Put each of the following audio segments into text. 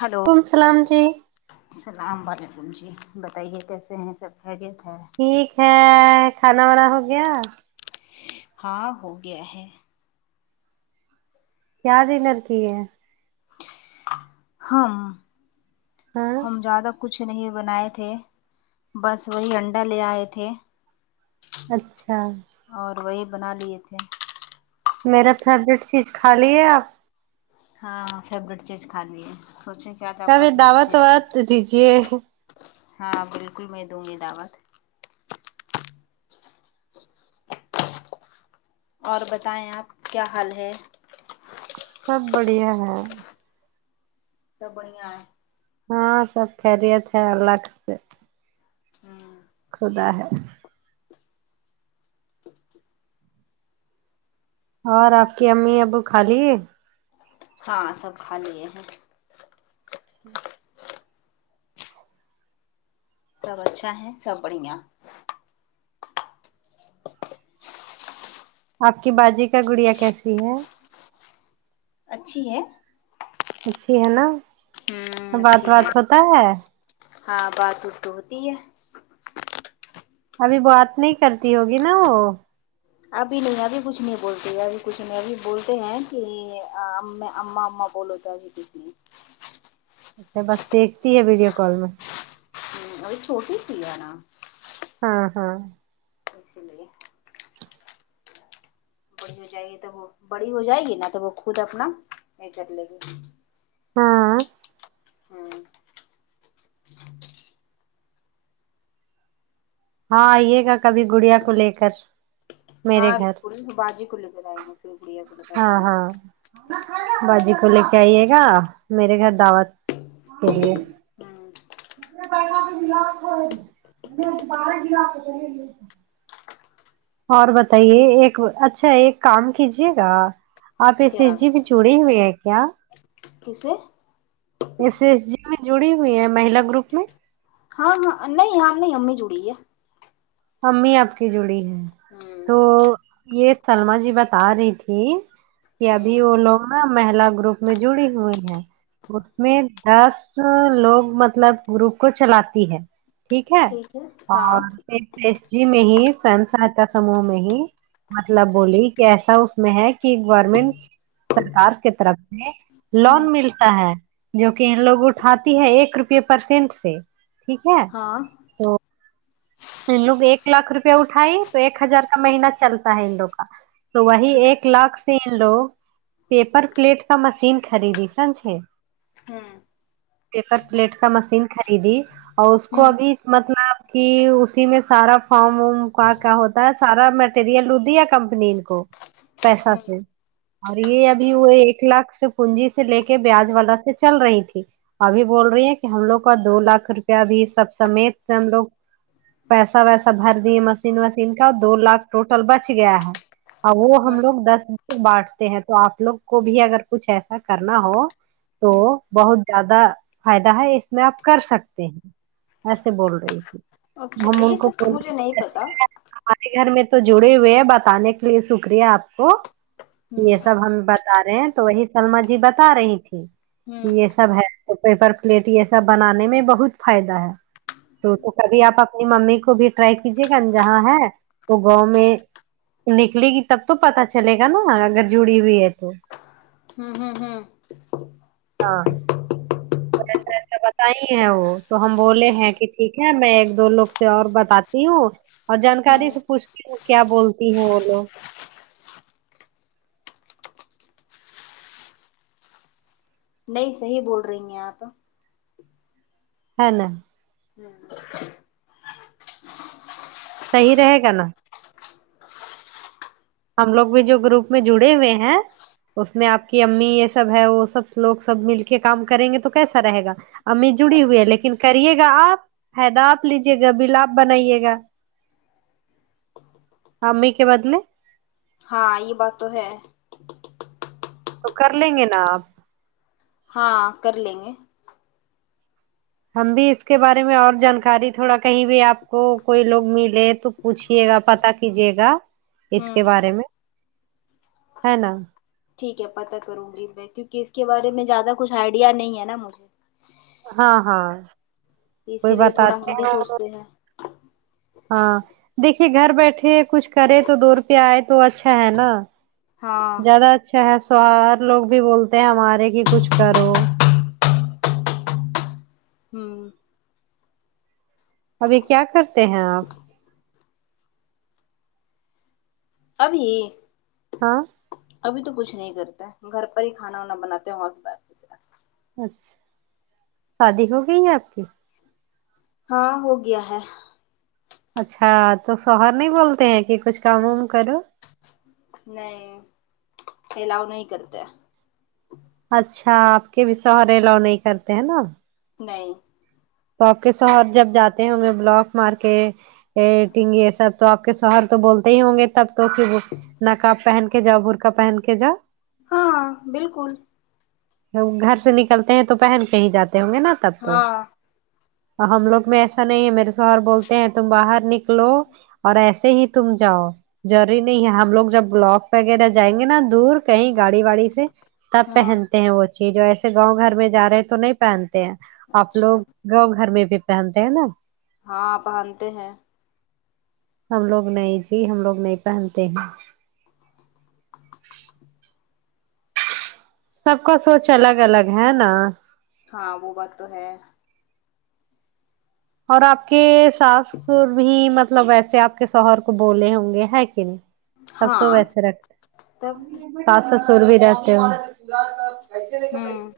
hello ولیکم السلام جی السلام علیکم جی بتائیے کیسے ہیں سب خیریت ہے ٹھیک ہے کھانا وانا ہو گیا ہاں ہو گیا ہے پیاری لڑکی ہے ہم ہاں ہم زیادہ کچھ نہیں بنائے تھے بس وہی انڈا لے آئے تھے اچھا اور وہی بنا لیے تھے میرا فیوریٹ چیز کھا لیے آپ ہاں ہاں فیوریٹ چیز کھا لیے سوچیں کیا تھا آپ کا فیوریٹ چیز ہے تو دیجیے ہاں بالکل میں دوں گی دعوت اور بتائیں آپ کیا حال ہے سب بڑھیا ہے سب بڑھیا ہے ہاں سب خیریت ہے اللہ سے ہاں خدا ہے اور آپ کے امی ابو کھا لیے ہاں سب کھا لیے ہیں اچھا سب اچھا ہے سب بڑھیا آپ کی باجی کا گڑیا کیسی ہے اچھی ہے اچھی ہے نا ہوں بات اچھی ہے وات ہوتا ہے ہاں بات وات تو ہوتی ہے ابھی بات نہیں کرتی ہوگی نا وہ ابھی نہیں ابھی کچھ نہیں بولتی ابھی کچھ نہیں ابھی بولتے ہیں کہ اما اما بولو بھی کسی اچھ تو بس دیکھتی ہے ویڈیو کال میں اب چھوٹی سی ہے نا ہاں ہاں اسی لیے بڑی ہو جائے گی تو وہ بڑی ہو جائے گی نہ تو وہ خود اپنا یہ کر لے گی ہاں ہوں ہاں آئیے گا کبھی گڑیا کو لے کر میرے ہاں گھر بڑی باجی کو لے کر آائ گے پھر بڑی ہاں ہاں باجی کو لے کے آئیے گا میرے گھر دعوت بولیے ہوں [unintelligible] لاو بار دلا اور بتائیے ایک اچھا ایک کام کیجیے گا آپ ا ایس کیا جی میں جڑے ہوئے ہیں کیا کسے ای سی ایس جی میں جڑی ہوئی ہے مہیلا گروپ میں ہاں نہیں ہم نہیں امی جڑی ہے امی اپکی جڑی ہوئی ہے ہوں تو یہ سلما جی بتا رہی تھی کہ ابھی ہوں وہ لوگ نا مہیلا گروپ میں جڑی ہوئی ہیں اس میں دس لوگ مطلب گروپ کو چلاتی ہے ٹھیک ہے اور ایک پس جی میں ہی فم سہاتا سموہ میں ہی مطلب بولی کہ ایسا اس میں ہے کہ گورنمنٹ سرکار کے طرف سے ہوں لون ملک تا ہے جو کہ ان لوگ اٹھاتی ہے ایک روپے پرسینٹ سے ٹھیک ہے ہاں تو ان لوگ ایک لاکھ روپیہ اٹھائیں تو ایک ہزار کا مہینہ چلتا ہے ان لوگ کا تو وہی ٹھیک ایک لاکھ سے ان لوگ پیپر پلیٹ کا مشین خریدی سمجھے ہوں [inaudible] پیپر پلیٹ کا مشین خریدی اور اس کو ہوں ابھی مطلب کہ اسی میں سارا فارم وم کا کیا ہوتا ہے سارا مٹیریل لدیا کمپنی کو پیسہ ہوں سے اور یے ابھی وہ ایک لاکھ سے پونجی سے لے کے بیاج والا سے چل رہی تھی ابھی بول رہی ہیں کی ہم لوگ کا دو لاکھ روپیہ بھی سب سمیت ہم لوگ پیسہ ویسا بھر دیے مشین وشین کا دو لاکھ ٹوٹل بچ گیا ہے ہاں وہ ہوں ہم لوگ دس بانٹتے ہیں تو آپ لوگ کو بھی اگر کچھ ایسا کرنا ہو تو ہوں بہت زیادہ فائدہ ہے اس میں آپ کر سکتے ہیں ایسے بول رہی تھی اچھا ہم ان یہ کو سب تو مجھے نہیں پتا آپ کے گھر میں تو جڑے ہوئے ہیں بتانے کے لیے شکریہ آپ کو یے ہوں سب ہم بتا رہے ہیں تو وہی سللمہ جی بتا رہی تھی ہوں یے سب ہے پیپر پلیٹ یے سب بنانے میں بہت فائدہ ہے تو تو کبھی آپ اپنی ممی کو بھی ٹرائی کیجیے گا جہاں ہے تو گاؤں میں نکلے گی تب تو پتہ چلے گا نا اگر جڑی ہوئی ہے تو ہمم ہمم ہاں تو ایسا ایسا بتائی ہیں وہ تو ہم بولے ہیں کی ٹھیک ہے میں ایک دو لوگ سے اور بتاتی ہوں اور جانکاری ہوں سے پوچھتی ہوں کیا بولتی ہیں وہ لوگ نہیں صحیح بول رہی ہیں آپ ہے نہ ہمم صحیح رہے گا نا ہم لوگ بھی جو گروپ میں جڑے ہوئے ہیں اس میں آپ کی امی یے سب ہے وہ سب لوگ سب مل کے کام کریں گے تو کیسا رہے گا امی جڑی ہوئی ہے اچھا لیکن کریے گا آپ فائدہ آپ لیجیے گا بل آپ بنائیے گا امی کے بدلے ہاں یے بات تو ہے تو کر لیں گے نا آپ ہاں کر لیں گے ہم بھی اس کے بارے میں اور جانکاری تھوڑا کہیں بھی آپ کو کوئی لوگ ملے تو پوچھیے گا پتہ کیجیے گا اس کے ہوں بارے میں ہے نا ٹھیک ہے پتہ کروں گی میں کیونکی اس کے بارے میں زیادہ کچھ ایڈیا نہیں ہے نا مجھے ہاں ہاں کوئی اسی لیے تھوڑا بتاتے ہم بھی ہیں سوچتے ہیں ہاں دیکھیے گھر بیٹھے کچھ کرے تو دو روپیہ آئے تو اچھا ہے نا ہاں زیادہ اچھا ہے شوہر لوگ بھی بولتے ہیں ہمارے کی کچھ کرو ہوں ابھی کیا کرتے ہیں آپ ابھی ہاں ابھی تو کچھ نہیں کرتا ہے گھر پر ہی کھانا وانا بناتے وقت پر اچھا شادی ہو گئی ہے آپ کی ہاں ہو گیا ہے اچھا تو شوہر نہیں بولتے ہیں کی کچھ کام وم کرو نہیں ایلاو نہیں کرتے اچھا آپ کے بھی شوہر الاؤ نہیں کرتے ہیں نا نہیں تو آپ کے س جب جاتے ہیں بلاک مارک ایٹنگ یے سب تو آپ کے شوہر تو بولتے ہی ہوں گے تب تو کی وہ نقاب پہن کے جا برخا پہن کے جا ہاں بالکل جب گھر سے نکلتے ہیں تو پہن کے ہی جاتے ہوں گے نا تب تو ہاں ہم لوگ میں ایسا نہیں ہے میرے شوہر بولتے ہیں تم باہر نکلو اور ایسے ہی تم جاؤ ضروری نہیں ہے ہم لوگ جب بلاک وغیرہ جائیں گے نا دور کہیں گاڑی واڑی سے تب ہاں پہنتے ہیں وہ چی جو ایسے گاؤں گھر میں جا رہے تو نہیں پہنتے ہیں آپ اچھا لوگ گاؤں گھر میں بھی پہنتے ہیں نا ہاں پہنتے ہیں ہم لوگ نہیں جی ہم لوگ نہیں پہنتے ہیں سب کا سوچ الگ الگ ہے نا ہاں وہ بات تو ہے اور آپ کے ساس ساسر بھی مطلب ویسے آپ کے شوہر بولے ہوں گے ہے کی نہیں تب تو ہاں ویسے تب رکھتے ساس ساسر بھی رہتے ہے ہوں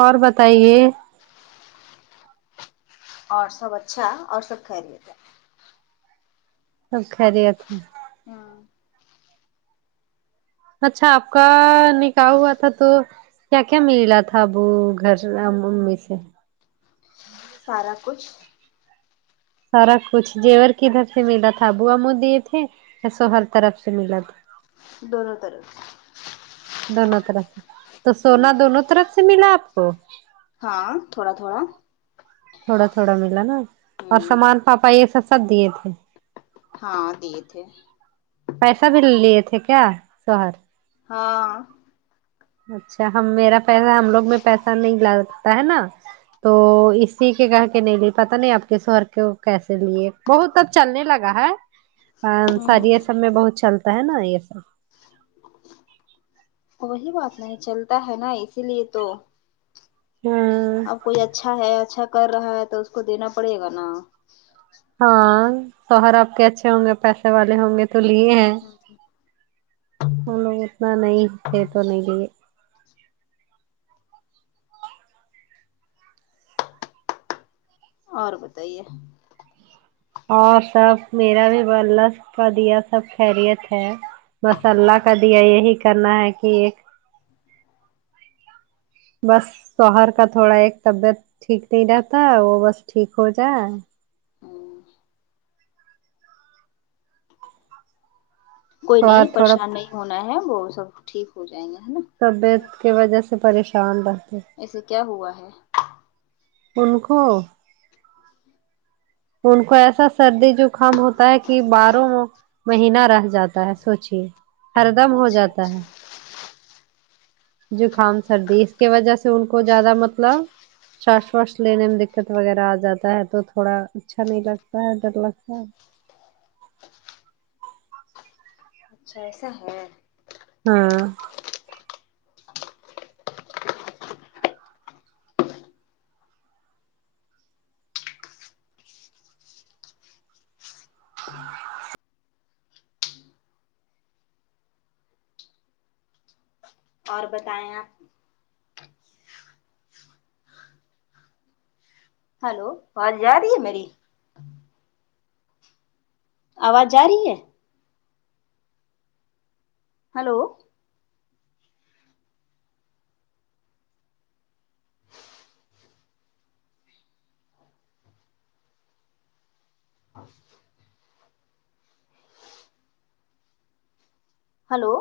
اور بتائیے اور سب اچھا اور سب خیریت ہے سب خیریت ہے ہاں اچھا آپ کا نکاح ہوا تھا تو کیا کیا میلا تھا ابو گھر امی سے سارا کچھ سارا کچھ زیور کدھر سے ملا تھا ابو امی دیے تھے ہے سو ہر طرف سے ملا تھا دونوں طرف دونوں طرف سے تو ہوں سونا دونوں طرف سے ملا آپ کو ہاں تھوڑا تھوڑا تھوڑا تھوڑا ملا نا اور ہوں سامان پاپا یے سب سب دیے تھے ہاں دیے تھے پیسہ بھیے لیے تھے کیا شہر ہاں اچھا ہم میرا پیسہ ہم لوگ میں پیسہ نہیں لگتا ہے نا تو اسی کے کہ کے نہیں لیے پتہ نہیں آپ کے سوہر کے کیسے لیے بہت اب چلنے لگا ہے ہوں سر یے سب میں بہت چلتا ہے نا یے سب وہی بات نہیں چلتا ہے نا اسی لیے تو ہ اب کوئی اچھا ہے اچھا کر رہا ہے تو اس کو دینا پڑے گا نا ہاں شوہر آپ کے اچھے ہوں گے پیسے والے ہوں گے تو لیے ہیں ہم لوگ اتنا نہیں تھے تو نہیں لیے اور بتائیے اور سب میرا بھی بس اللہ کادیا سب خیریت ہے بس اللہ کا دیا یہی کرنا ہے کہ ایک بس شوہر کا تھوڑا ایک طبیعت ٹھیک نہیں رہتا وہ بس ٹھیک ہو جائے ہوں کوئی شوہر نہیں تھوڑا پریشان نہیں ہونا ہے وہ سب ٹھیک ہو جائیں گے ہے نا طبیعت کی وجہ سے پریشان رہتے ایسے کیا ہوا ہے ان کوو ان کو ایسا سردی جو زوکام ہوتا ہے کہ باروں مہینہ رہ جاتا ہے سوچے ہر دم ہو اچھا جاتا اچھا ہے زکام سردی اس کی وجہ سے ان کو زیادہ مطلب شاش واش لینے میں دقت وغیرہ آ جاتا ہے تو تھوڑا اچھا نہیں لگتا ہے ڈر لگتا ہے اچھا ایسا ہے ہاں اور بتائیں آپ ہیلو آواز جا رہی ہے میری آواز جا رہی ہے ہیلو ہیلو